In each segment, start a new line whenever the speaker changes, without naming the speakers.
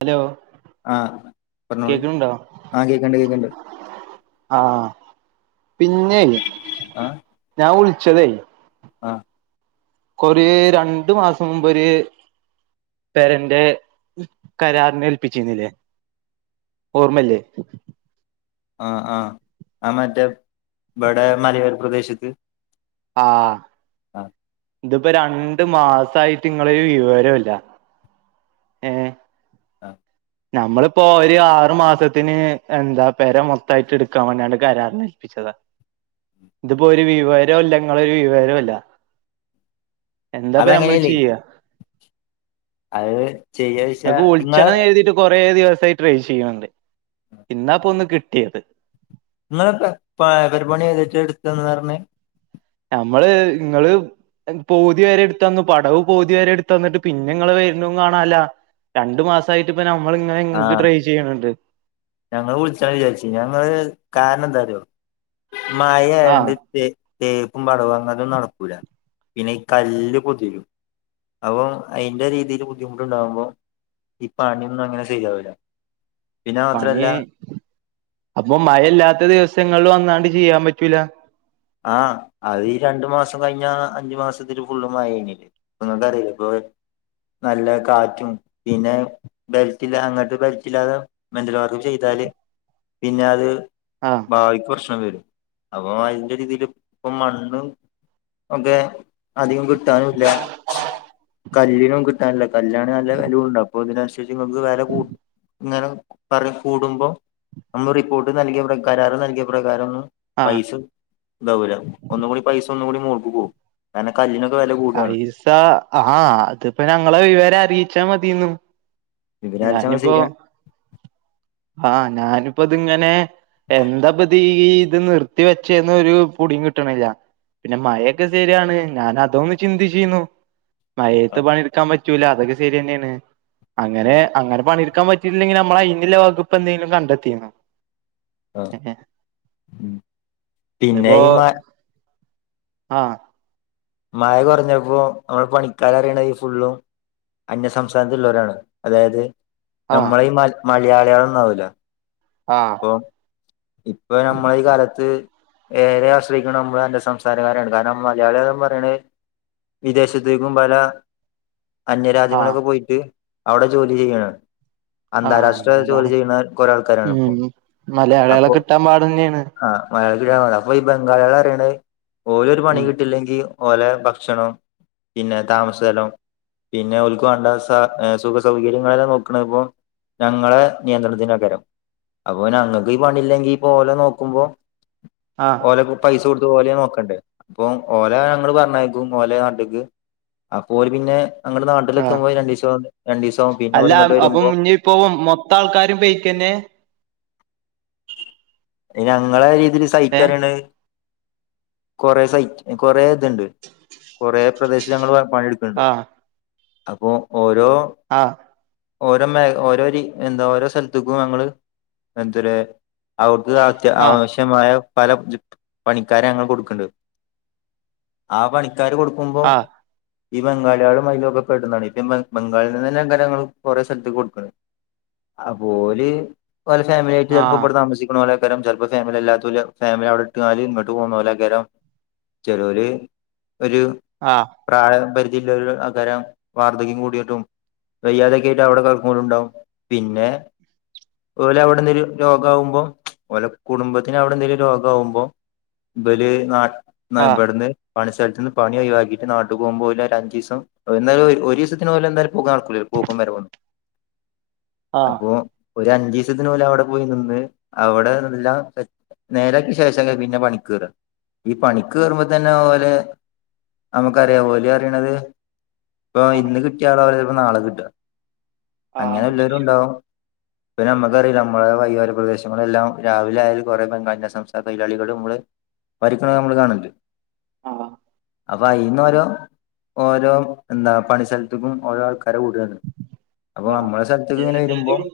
hello
ആഹ് പറഞ്ഞോളി
കേക്കണുണ്ടോ
ആ കേക്കണ്ട് കേക്കണ്ട്
പിന്നെയ്
ആ
വിളിച്ചതെയ്
ആ
കൊറേ രണ്ടു മാസം മുമ്പൊര് പെരന്റെ കരാറിനെ ഏൽപ്പിച്ചിരിന്നീല്ലേ ഓർമ്മല്ലേ
ആഹ് ആഹ് ആ മറ്റേ ഇബടെ മലയോര പ്രദേശത്ത്
ആഹ്
ആ
ഇതിപ്പോ രണ്ടു മാസായിട്ട് ഇങ്ങളൊരു വിവരോല്ല ഏഹ്
ആഹ്
നമ്മളിപ്പോ ഒരു ആറു മാസത്തിന് എന്താ പെര മോത്തായിട്ട് എടുക്കാൻ വേണ്ടി ന്നട്ട് കരാറിന് ഏൽപ്പിച്ചതാ ഇതിപ്പോ ഒരു വിവരോല്ല ഇങ്ങളൊരു വിവരോല്ല എന്താപ്പ നമ്മള്
അതങ്ങനെയല്ലേ
ചെയ്യ
അത് ചെയ്യാച്ചാ ഇങ്ങളെ
കുറേ ദിവസമായി ട്രൈ ചെയ്യേണ്ട് ഇന്നാപ്പോ ഒന്ന് കിട്ടിയത്
ഇങ്ങളെ പ പെരപണി ഏതച്ചേ എടുത്തന്ന് പറഞ്ഞ്
ഞമ്മള് ഇങ്ങള് പോതിവരെ എടുത്തന്നു പടവ് പോതിയവരെ എടുത്ത്ന്നിട്ട് പിന്നെ ഇങ്ങള് വരുന്ന കാണല്ല രണ്ടു മാസായിട്ട് ഇപ്പ നമ്മളിങ്ങനെ ഇങ്ങക്ക്
ആഹ്
ട്രൈ ചെയ്യണണ്ട്
ഞങ്ങള് വിളിച്ചണം വിചാരിചിനു ഞങ്ങള് കാരണം എന്തറിയോ
ആഹ്
മഴആയോണ്ട് തെ തെ പടവങ്ങതും നടക്കൂല പിന്നെ ഈ കല്ല് പൊത്തിക്കും അപ്പം അതിന്റെ രീതിൽ ബുദ്ധിമുട്ടുണ്ടകുമ്പോ ഈ പണിന്നും അങ്ങനെ ശരിയാവൂല പിന്നെ
പണി
മാത്രല്ല
അപ്പൊ മഴയില്ലാത്ത ദിവസങ്ങളിൽ വന്നാണ്ട് ചെയ്യൻ പറ്റൂല
ആ അത് രണ്ടു മാസം കഴിഞ്ഞ അഞ്ചു മാസത്തിൽ ഫുള്ളും മഴ യിനിലെ നിങ്ങക്കറിയില്ലേ ഇപ്പൊ നല്ല കാറ്റും പിന്നെ ബെലറ്റില്ല അങ്ങോട്ട് ബെലറ്റില്ലാതെ മെന്റൽ വർക്ക് ചെയ്താല് പിന്നെ അത്
ആഹ്
ഭാവിക്ക് പ്രശ്നം വരും അപ്പോ ഒരേ രീതിൽ ഇപ്പം മണ്ണുംഒക്കെ അധികം കിട്ടു കിട്ടാനുലിയ കല്ലിനും അല്ല കല്യാണം നല്ല വിലയുണ്ട് അപ്പോൾ ഇതിനനുസരിച്ച് നിങ്ങൾക്ക് വില കൂട്ടി ഇങ്ങനെ പറ കൂടുമ്പോൾ നമ്മൾ റിപ്പോർട്ട് നൽകിയ പ്രകാരാര നൽകിയ പ്രകാരം ഒന്നും
ആഹ്
പൈസ ഇതാവൂല ഒന്നും കൂടി പൈസ ഒന്നും കൂടി മോൾക്ക് പോകും കാരണം കല്ലിന് പൈസ
പൈസ ആഹ അതിപ്പോ ഞങ്ങളെ വിവരം അറിയിച്ചാമതിയിനു
വിവരാറിയിച്ചാൽ ശരിയാ [unintelligible]
ആഹ് ഞാനിപ്പതെങ്ങനെ ഇതിങ്ങനെ എന്താപ്പത് ഈ ഇത് നിർത്തി വെച്ചന്ന് ഒരു പൊടിം കിട്ടണില്ല പിന്നെ മഴൊക്കെ ശരിയാണ് ഞാൻ അതോന്ന ചിന്തിചീന്നു മയത്ത് പണെടുക്കാൻ പറ്റൂല അതൊക്ക ശരിയനെയാണ് അങ്ങനെ അങ്ങനെ പണി ാൻ പറ്റയിില്ലെങ്കിൽ നമ്മള അയിെ വകുപ്പ് എന്തെങ്കിലും കണ്ടെത്തിയോ
ആ പിന്നെ [unintelligible]
ആഹ
മഴ കുറഞ്ഞപ്പോ നമ്മൾ പണിക്കാര അറിയണ ഈ ഫുള്ളും അന്യസംസ്ഥാനത്തള്ളവരാണ് അതായത്
ആഹ്
നമ്മള [unintelligible] മയാളികളൊന്നുംാവില്ല
ആഹ
ഇപ്പൊ നമ്മള കാലത്ത് ഏറെ ആശ്രയിക്കണ ന എന്റെ സംസാരകാരാണ് കാരണം മലയാളികന്ന് പറയണ വിദേശത്തേക്കും പല
ആഹ്
അന്യരാജ്യങ്ങളൊക്കെ പോയിട്ട് അവിടെ ജോലി ചെയ്യണ
ആഹ്
അന്താരാഷ്ട്ര ജോലി
അങ്ങനെയാണ്
ചെയ്യുന്ന കുറെ ആൾക്കാരാണ് ഇപ്പോൊ
അയാ ളെ കിട്ടാൻ പാടെ ന്നെണ്
[unintelligible] പോയ്‌ ബംഗാളെ ളാറീണ ഓലൊ രു പണി
ഉം
കിട്ടില്ലെങ്കി ഓ ലെ ഭക്ഷണം പിന്നെ താമ സ ലം പിന്നെ ഒൽ ക്ക് വാ ണ്ട സ സുഖ സൗകര്യങ്ങളെല്ലാം നോക്കണ് പ്പോ ഞങ്ങളെ നിയന്ത്രണത്തിനാ ക്കാ രം അപ്പോൾ ഞങ്ങ ഈ പണില്ലെങ്കി പോലെ നോക്കുമ്പോ
ആഹ്
ഓലക്കെ പൈസ കൊടുത്ത് ഓലെ നോക്ക ണ്ട് അപ്പൊ ഓലെ ഞങ്ങള് പറഞ്ഞയ ക്കും ഓലെ നാ ട്ട് ക്ക് അപ്പോ ഓ ല് പിന്നെ ഞങ്ങള്
ആഹ
നാട്ടിലെത്തുമ്പോ രണ്ടീസം രണ്ടീസാവും പിന്നെ ഓല്
അല്ലാ
ഇങ്ങോട്ട്
അപ്പൊ
വരുമ്പോ
മു ന്നി ഇപ്പൊ മൊത്തം ആൾക്കാരും പെയ് ക്കന്നെ
ഇ ഞങ്ങള രീ സയ്
ഏ
ക്കരണ് കൊറെ സൈറ്റ് കൊറെ തുണ്ട് കൊറേ പ്രദേശ ഞങ്ങൾ പോയ [unintelligible]
ആഹ്
അപ്പൊ പോ
ആഹ്
[unintelligible] ഓരോ മെ ഓരോ രി എന്തോ ഓരോ സൽ ത്ത് ക്കും ഞങ്ങൾ മെൻതുരെ ത് അത്ത് ‌
ആഹ്
അവശ്യ മായ പല ജ്ജ് പ് പണിക്കാരെ ഞങ്ങൾ കൊടുക്ക് ണ്ട് ആ പണി ക്കാര് കൊടുക്കുമ്പോ ഈ ബംഗാളെ ളും അതിലുൾ പെടുന്നാ ണ് ഇപ്പൊ ബംഗാളിന്ന് ന്നെ ങ്ങനെ ഞ ങ്ങൾ കൊറെ സൽ‍ത്ത് ക്ക്‌ കൊടുക്കുണ്‌ അപ്പൊ ഓല് ഒലെ ഫാമിലിയായ് ട്ട് ചെൽപോ
ആഹ്
ഇവടെ താമസിക്കുന്നോ കാ ക്കരം ചെൽ പ്പോ ഫാമിലി ഇല്ലാത്തോല് ഫാമിലി അവിടെ ഇ ട്ട് ആല് ഇങ്ങോട്ട് പോന്നോലാ ക്കരം ചേലോര് ഒരു
ആഹ്
പ്രായപരിത് ഇല്ലോ ലാ ആ ക്കാരം വാർദ്ധക്യം കൂടിയിട്ടും വയ്യാതെക്കെ ആയിട്ട് അവിടെ കെടക്കുനോരും ണ്ടാവും പിന്നെ ഓ ലെ അവിടുന്നൊല് രോഗ ആകുമ്പോ ഓലെ കുടുംബത്തിന് അവിടെ എന്തെലും രോഗാവു മ്പോ ഇപ ല് നാ ന്ന
ആഹ്
ഇവ്ട്ന്ന് പണി സൽ ത്ത് നിന്ന് പണി ഒയ് വാക്കിട്ട് നാട്ട്ക്ക് പോകുമ്പോ ഓല ഒരഞ്ചിസം എ ന്താ ലും ഒരീ സത്തിന് ഒലെ എന്താലും പോക്ക്നടക്കൂല്ലല്ലോ പോക്കും വരവും ഒന്നും
ആഹ് ആഹ്
അപ്പോ ഒരു അഞ്ജീസത്തിനു ഓല വിടെ പോയി നിന്ന് അവിടെ എ ല്ലാം നേരാക്ക്യ ശേഷാ ക്കാരം പിന്നെ പണിക്കേറാ ഈ പണിക്ക് കേറുമ്പോ തന്നെ ഓരെ നമ്മുക്കറിയാം ഓല് പറീ ണ ത് പ്പൊ
ആഹ്
ഇന്ന് കിട്ടിയാതവര് പോ നാളെ കിട്ടാ
ആഹ്
അങ്ങനെല്ലോരു
അങ്ങനെയാണ്
ണ്ടാവും പ്പൊ ഞ മ്മക്കറീ ല്ല നമ്മളെ വൈയൊര പ്രദേശങ്ങളെല്ലാം രാവിലെ ആയാൽ കൊ റെ ബെങ്കാളിന്റെ സംസ്ഥാന തൊയ്ലാളികള്ടെ മ്മള് പ രിക്ക്‌ അ മ്മള് കാണല്ണ്ട്
ആഹ
അപ്പൊ അയിന്ന് ഓരോ ഓരോ എന്താ പണി സ്ഥലത്ക്കും ഓരോ ആൾക്കാരെ വിടാണ് അപ്പൊ
ആഹ്
നമ്മളെ സ്ഥലത്ക്ക് ഇങ്ങനെ വരുമ്പോ
ഏതാച്ചാലും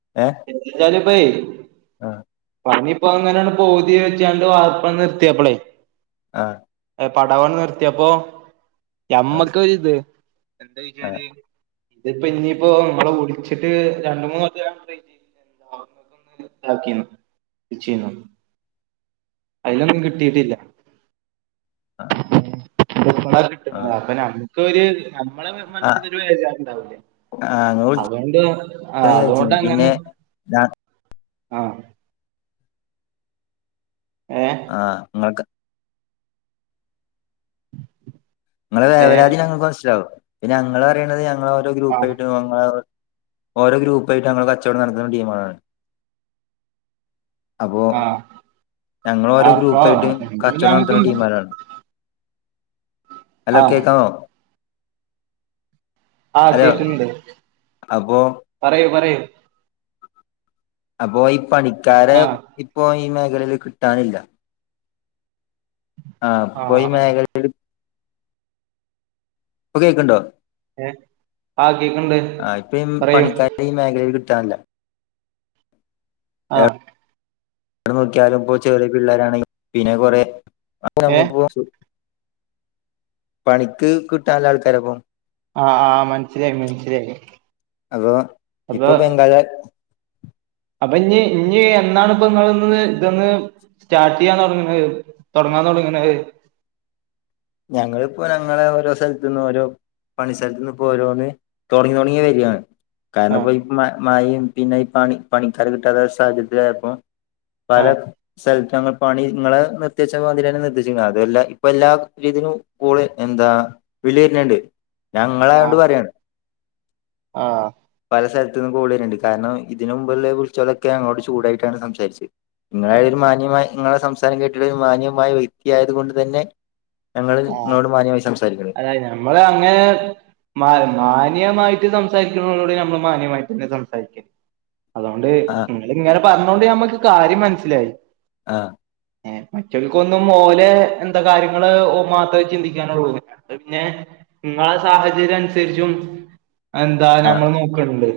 [unintelligible]
ആഹ്
പണി ഇപ്പോ അങ്ങനണ് പോതി വെച്ചാണ്ട് വാർപ്പ നിർത്തിയപ്പളെ
ആഹ്
പടവന്ന് നിർത്തിയപ്പൊ
ആ
യമ്മക്ക് ഒരിത് എന്താ
ആ
ചോയ്ച്ചാല് ഇതിപ്പോ ഇനിയിപ്പോ നമ്മളെ വിളിച്ചിട്ട് രണ്ട് മൂന്ന് വട്ടാകുമ്പതെക്ക് [unintelligible] താക്കിന്ന് വിച്ചിന്നോ അതിലൊന്നും കിട്ടീട്ടില്ല
ആഹ്
എന്ന കിട്ടും നോക്കണം കര്യാഇല്ലേ നമ്മളെ മന്
ആ
മനസ്സിലൊരു വേചാറുണ്ടാവൂലേ
ആ ഇങ്ങള് വിളിച്ചന്ന്
അതുകൊണ്ട് ആ
വിചാരിച്ചിനി
അതുകൊണ്ട്
പിന്നെ
അങ്ങനോന്നും
ഞാ
- ആഹ്
ആഹ് നിങ്ങക്ക് നിങ്ങടെ
ഏ
വേവലാധി ഞങ്ങൾക്ക് മനസ്സിലാവും പിന്നെ ഞങ്ങള് അറിയണത് ഞങ്ങ് ങ്ങ ഓരോ
ആ
ഗ്രൂപ്പ് ആയിട്ട് അങ്ങനെ ഓരോ ഗ്രൂപ്പായിട്ട് ഞങ്ങൾ കച്ചവടം നടത്തുന്ന ഡിമാണ് അപ്പോ
ആ
ഞങ്ങൾ ഓരോ
അപ്പൊ
ഗ്രൂപ്പട്ട് കചോടം
നമുക്ക്
നടത്തുന്ന ടീംമാരാണ് ഹലോ
ആ
കേക്കാവോ
ആകേക്കുന്ന്ണ്ട്
അപ്പോ
പറയൂ പറയൂ
അപ്പൊയ് പണിക്കാരെ
ആ
ഇപ്പൊ ഈ ഈ മേഖലയിൽ കിട്ടാനില്ല ആഹ്
ആ
ഇപ്പോ ഈ
ആ
മേഖലയില് ഇപ്പൊ കേക്ക്ണ്ടോ
ഏ ആ കേക്ക്ണ്ട്
ആ ഇപ്പൊ
പറയൂ
പണിക്കാരെ ഈ മേഖലയിൽ കിട്ടാനില്ല
ആഹ്
അവിടെ നോക്കിയാലും ഇപ്പോ ചെറിയ പിള്ളോരണ് പിന്നെ കൊറെ അപ്പോ
ഏ
ഞമ്മക്ക് പണിക്ക് കിട്ടൻല്ല ആൾക്കാരെപ്പ
ആഹ് ആഹ് മൻസ്സിലായി മൻസ്സിലായി
അപ്പൊ ഇപ്പൊ
അപ്പൊ
ബംഗാള
അപ്പൊ ഇഞ്ഞ് ഇഞ് എന്നാണ് ഇപ്പൊ നിങ്ങ ഇതന്ന് സ്റ്റാർട്ട് ചെയ്യാൻ തുടങ്ങണത് തൊടങ്ങാൻ തുടങ്ങ്ണെ
ഞങ്ങളിപ്പോ ഞങ്ങളെ ഓരോ സ്ഥലത്ത നിന്നും ഓരോ പണി സ്ഥലത്തുന്ന് ഇപ്പോ ഓരോന്ന് തൊടങ്ങി തൊടങ്ങി വരണ് കാരണം
ആ
ഇപ്പൊ ഇപ്പ മാഴിം പിന്നെ ഈ പണി പണിക്കാരെ കിട്ടാതാ സഹചര്യത്തിലായപ്പം പല
ആ
സൽ ഞങ്ങൾ പണി ങ്ങളെ നിർത്തിച്ച മന്തിരി തന്നെ നിർത്തിവച്ചക്ക അത് അല്ല ഇപ്പ എല്ലാ ഇതിന് കൂടെ എന്താ വിളി വര്ന്ണ്ട് ഞാൻ ങ്ങളയോണ്ട് പറയാണ്
ആഹ്
പല സ്ഥലത്ത്ന്നും കോള് വര്ന്ണ്ട് കാരണം ഇതിന് മുമ്പുള്ള വിളിച്ചോരോക്കെ ഞങ്ങളോട് ചൂടായിട്ടാണ് സംസരിച്ചത്
ആ
നിങ്ങളെ ഒരു മാന്യമായി നിങ്ങളെ സംസാരം കേട്ടിട്ട് ഒരു മാന്യമായ വ്യക്തിയായത് കൊണ്ട് തന്നെ ഞങ്ങള്
ആഹ്
നിങ്ങളോട് മാന്യമായി സംസാരിക്കണ്
അതായ നമ്മൾ അങ്ങനെ മ മാന്യമായിട്ട് സംസാ സംസാരി [unintelligible] നമ്മള് മാന്യമായിട്ട് തന്നെ സംസാരിക്ക അതുകൊണ്ട്
ആ
നിങ്ങൾ ഇങ്ങനെ പറഞ്ഞൊണ്ട് നമ്മുക്ക് കാര്യംമന സി ല്ലായി
ആഹ്
ഏ മറ്റവൾക്കൊന്നും ഓലെ എന്താ കാര്യങ്ങള് മാത്ര ചിന്തിക്കാന [unintelligible] പിന്നെ നിങ്ങളെ സാഹചര്യം അനുസരിച്ചും എന്താ
ആ്ഹ്
ഞമ്മൾ നോക്കണ്ട്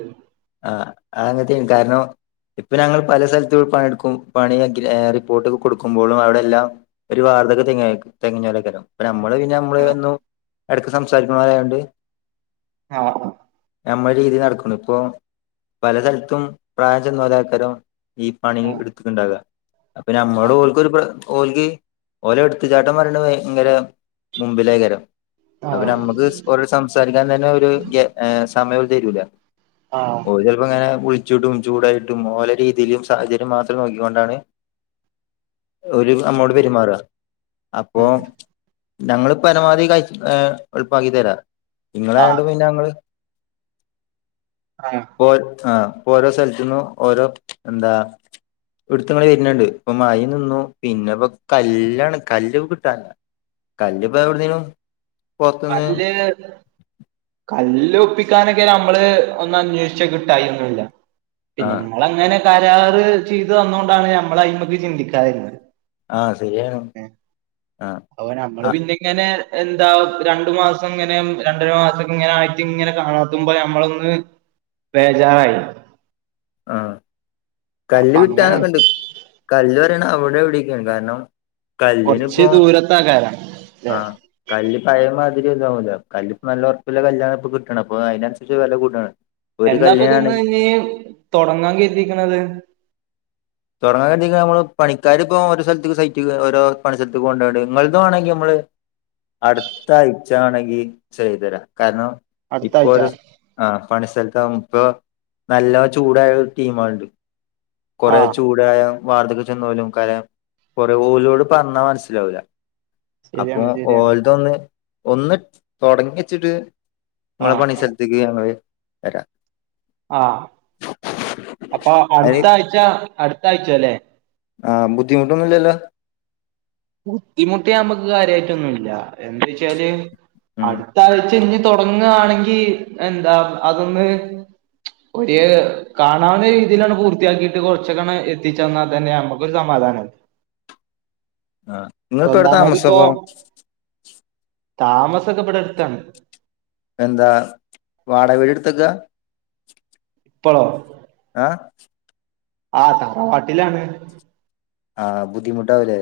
ആഹ് ആങ്ങത്തെയ കാര് ണോ ഇപ്പൊ ഞങ്ങൾ പല സ്ഥലത് പണിടുക്കും പണി എഗ്രി റിപ്പോർട്ടൊ കൊടുക്കുമ്പോളും അവിടെ എല്ലാം ഒരു വാർധക തിങ്ങ [unintelligible] അപ്പ നമ്മള് പിന്നെ നമ്മള് ഒന്നു എടക്ക് സംസാരിക്കണരായണ്ട്
ആ
നമ്മള രീതി നടക്കുന്നു ഇപ്പൊ പല സ്ഥലത്തും പ്രായം ചെന്ന [unintelligible] ആക്കാരും ഈ പണിൾ
ആഹ്
എടുത്തിട്ടുണ്ടാകാ പിന്നെ നമ്ളോടൊള്ക്കൊരു പ ഓൽക്ക് ഓല എടുത്തുചാട്ടം പറയണ ഭയങ്കര മുമ്പിലേകരം അപ്പപ്പിന്നെ
ആഹ്
നമ്മക്ക് [unintelligible] സംസാരിക്കാൻ തന്നെ ഒരു ഗ്യ സമയൊര് തരൂല
ആഹ് ആഹ്
ഓര് ചെലപ്പോ ഇങ്ങനെ [unintelligible] ചുടും ചൂടയിട്ടും ഓല രീതിയിലും സാഹചര്യം മാത്രം നോക്കികൊണ്ടാണ് ഒര് അമ്മോട്
ഉം
പെരുമാറുവ അപ്പൊ
ഉം
ഞങൾ പരമാവധി കയ് എ എൾപ്പാക്കി ത്തെരാ നിങൾ
ആഹ്
അയോണ്ട് പിന്നെ ഞങ്ങള്
ആഹ്
ആ ഓരോ സ്ഥലത്തുന്നും ഓരോ എന്താ [unintelligible] വരുന്നുണ്ട് ഇപ്പൊ മാഹിൽ നിന്നും പിന്നെ ഇപ്പ കല്ലാണ് കല്ലു കിട്ടാനില്ല കല്ല് ഇപ്പൊ ഇവിടുന്ന്
കല്ല് കല്ലും ക്കാനൊക്കെ നമ്മള് ഒന്ന് അന്വേഷിച്ചാൽ കിട്ടൈമ ഒന്നുവില്ല
ആ
പിന്നെ കരാർ ചെയ്തു തന്നോണ്ടാണ് നമ്മള് അയ്മക്ക് ചിന്തിക്കാതിരുന്നത്
ആ ശരിയാണ്
ഏ
ആഹ്
അപ്പൊ നമ്മള്
ആഹ്
പിന്നെങ്ങനെ എന്താ രണ്ടു മാസം ഇങ്ങനെ രണ്ടര മാസ ഇങ്ങനെ ആയിട്ട് ഇങ്ങനെ കാണാത്തുമ്പോ ഞമ്മളൊന്ന് ബേജാറായി
ആ കല്ല്
അപ്പൊ
കിട്ടാ
അങ്ങനെ
കണ്ട് കല് അവിടെ വിളിക്കും കാരണം കല്ലിന
കൊറച്ച്
ഇപ്പം
ദൂരത്താക്കാരം ല്ലേ
ആ കല്ല് പയ മാതി ല്പ്പ നല്ല ഉറപ്പില്ല കല് ഇ കിട്ടണം അപ്പ അതിനനുസരിച്ച് വില കൂടാണ് ഒരു
എന്നാപ്പൊ തോന്ന്
കല്ലിനാണെങ്കിൽ
ഞ്ഞ് തുടങ്ങാൻ കേതിരിക്ക്ണത്
അ കരുതി നമ്മള് പണിക്കാർ ഇപ്പോ ഓരോ സ്ഥലത്ത സൈറ്റ് ഓരോ പണി സ്ഥലത്തക്ക് കൊണ്ടുപ ഇ നിങ്ങ വണെങ്കി നമ്മള് അടുത്ത ആഴ്ച ആണെങ്കി ചെയ്ത് തരാം കാരണം
അടുത്ത
ഇപ്പോ
ആഴ്ച
ഒരു ആ പണി സ്ത ഇപ്പ നല്ല ചൂടായ ഒരു ടീമാള്ണ്ട്
ആ
[unintelligible] കാര്യം കുറേ ഓലോട് പറഞ്ഞാൽ മനസ്സിലാവൂല്ല അപ്പൊ
ശരിയാണ് ശരിയാണ്
ഓൽതൊന്ന് ഒന്ന് തൊടങ്ങിച്ചിട്ട് ങ്ങളെ
ആഹ്
പണിസ്ഥലത്തിൽക്ക് ഞങ്ങള് വരാ
ആ അപ്പ
അയിന്
അടുത്ത ആഴ്ച അട് ത്തായ്ച്ചല്ലേ
ആ ബുദ്ധിമുട്ടൊന്നുല്ലല്ലോ
ബുദ്ധിമുട്ട് നമ്മക്ക് കാര്യയിട്ടൊന്നുല്ല എന്ത്‌ച്ചാല്
ഉം
അടുത്ത ആഴ്ച ഞ്ഞി തൊടങ്ങാണെങ്കി എന്താ അതൊന്ന് ഒര് കാണാവുന്ന രീതിലാണ്ട് പൂർത്തിയാക്കിട്ട് കൊറച്ചക്കണ എത്തിച്ചന്നാ തന്നെ നമ്മുക്കൊരു സമാധാനാവും
ആ ങ്ങള് ഇപ്പോ എവിടെ താമസപ്പോ
താമസൊക്ക ബടെ അടുത്താണ്
എന്താ വാടകവീട് ഇട്ത്തേക്ക
ഇപ്പളോ
ആ
ആ തറവാട്ടിലാണ്
ആ ബുദ്ധിമുട്ടാവുലേ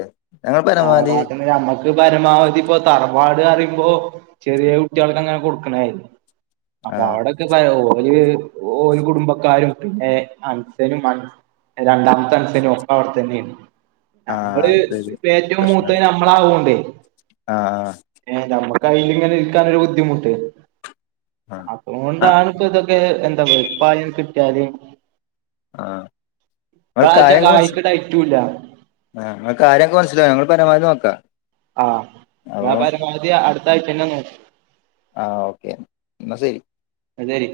തറവാട്ടില് ഞമ്മക് ക് പരമാവധി പ്പൊ തറവാട് പറയുമ്പോ ചെറിയ കുട്ടികൾക്കെങ്ങാനും കൊടുക്കണായിരുന്നു
ആ
അപ്പൊ അവടൊക്കെ പ്പ പ്പൊ ഈ ഓര് കുടുംബക്കാരും പിന്നെ അൻസനും അൻ രണ്ടാമത്തെ അൻസനും ഒക്ക അവിടെ തന്നെണ്
ആ
നമ്മള്
അതൊരു
പ്പ ഏറ്റോം മൂത്തത്
പ്രശ്നാണ്
ഞമ്മളാവോണ്ടേ
ആ ആ
ക്കയിലിങ്ങനെ ഇരിക്കാനൊരു ബുദ്ധിമുട്ട്
ആ ആ
അതുകൊണ്ടാണ് പ്പൊ ഇതൊക്കെ എന്താ വെട്പായി കി ട്ട്യാല്
ആ ആ കായം കൊറച്ച്
കായ്ക്ക് ഡയറ്റുല്ല
ആ ങ്ങളെ കാര്യം കൊറച്ച് ഇല്ല ഞങ്ങള് പരമാവധി നോക്കാ
ആഹ് വ്യാപാര സമിതി അടു ത്തായിട്ടെന്നെ നോക്കു
ആഹ് ഓക്കെ ന്നാ ശരി
ന്ന ശരി